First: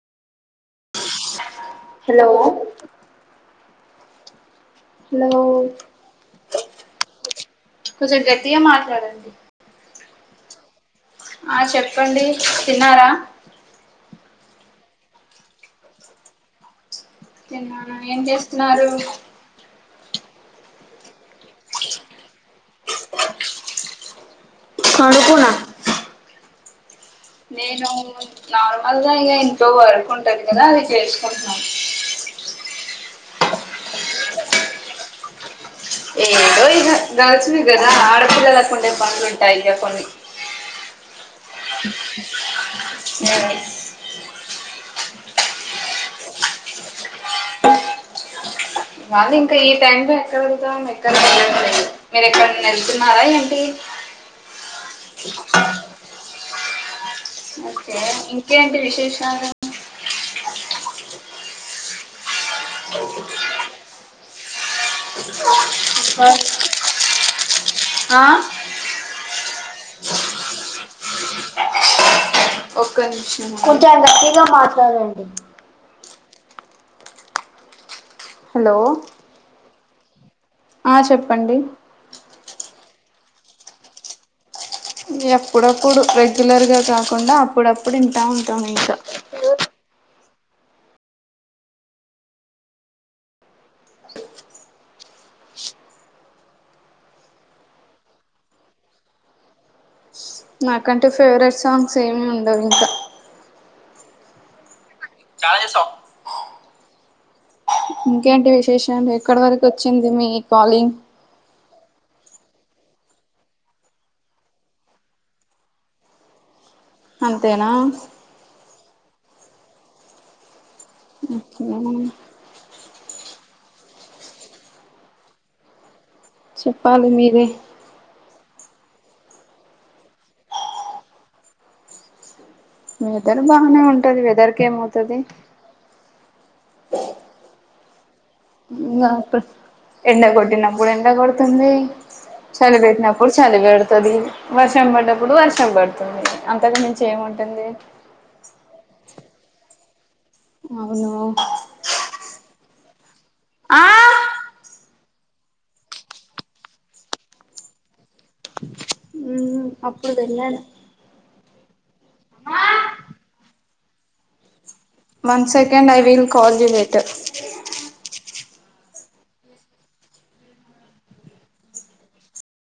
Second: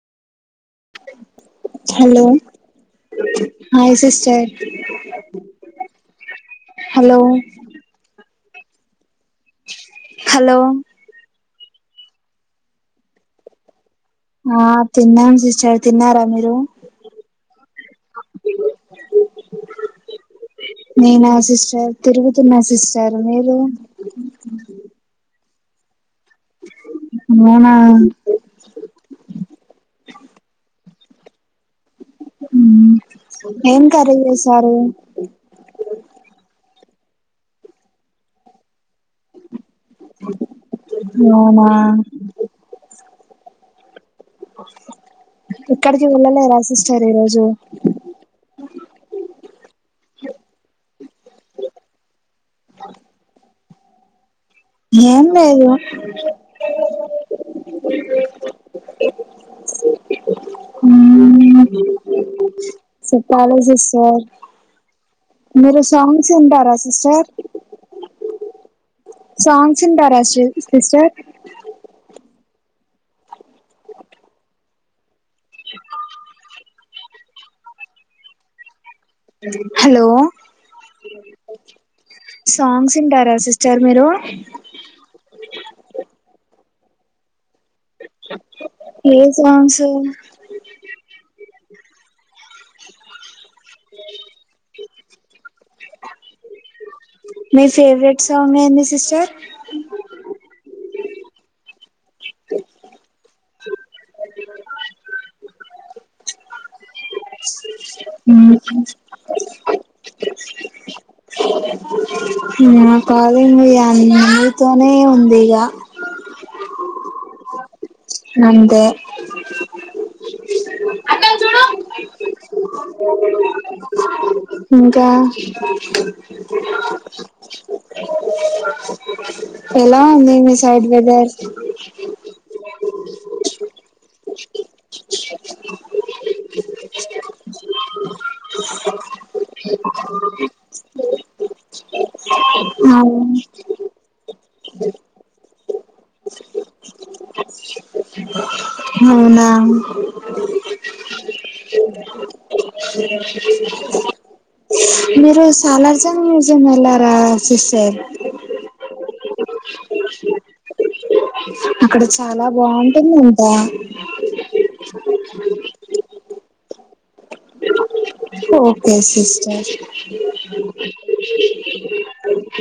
Hello hi sister hello hello కొంచెం గట్టిగా మాట్లాడండి. హలో ఆ చెప్పండి తిన్నారా, ఆ తిన్నాను సిస్టర్ తిన్నారా మీరు తిన్నాను ఏం చేస్తున్నారు, నేను సిస్టర్ తిరుగుతున్న సిస్టర్ మీరు పండుకున్న [unintelligible] నేను నార్మల్గా ఇంట్లో పండుకుంటా ఎంతాగానం చేసినం కదా ఉ ఎం కర్రీ చేసారు, ఏదో ఇగా గ్యాస్ మీద పెట్టాను ఆడపిల్లాకుంటే పని లేకుంటే ఉంటా ఇగ టైం అవునా ఎక్కడికి వెళ్ళలే రా సిస్టర్ ఈరోజు వాళ్ళు ఇంకా ఈ టైం లో ఎక్కడ వెళ్తాం ఎక్కడ వెళ్ళలేదు మీరు ఎక్కడన్నా యెళ్తున్నారా ఏంటి ఏం లేదు ఓకే ఇంకేంటి విశేషాలు ఉమ్ సేప్పాలే సిస్టర్ మీరు సాంగ్స్ ఇంటారా సిస్టర్ ఆ సాంగ్స్ ఇంటారా సిస్టర్ ఒక్కనిమిషం కొంచెం గట్టీగా మాట్లాడండి [inaudible] హలో హలో ఆ చెప్పండి సాంగ్స్ ఇంటారా సిస్టర్ మీరు ఎప్పుడప్పుడు రెగ్యులర్ గా కాకుండా అప్పుడప్పు ఏ సాంగ్స్ మీ ఫేవరెట్ సాంగ్ ఏంది సిస్టర్ నాకంటే ఫేవరెట్ సాంగ్స్ ఏమి ఉండవు ఇంకా ఇంకేంటి విశేషాలు ఎక్కడి వరకు వచ్చింది మీ కాలింగ్ నా కాలింగ్ అన్నితోనే ఉంది ఇగ అంతేనా అంతే ఓకే ఇంకా చెప్పాలి మీరే ఎలా ఉంది మీ సైడ్ వెదర్ వెదర్ బానే ఉంటది వెదర్ కేమౌతది ఇంగ అప్పుడు ఎండ గొట్టినప్పుడు ఎండ గొడుతుంది. చలి అవు బెట్టినప్పుడు చలి బెడ్తది. వర్షం బడ్డప్పుడు వర్షం బడుతుంది అంతకు మించి ఏముంటుంది అవునా అవును [inaudible] ఆ మీరు సాలార్ జంగ్ మ్యూజియం యెళ్ళారా సిస్టర్ ఉమ్ అప్పుడు వేళ్లాను అక్కడ చాలా బాగుంటుందంట one second I will call you later okay sister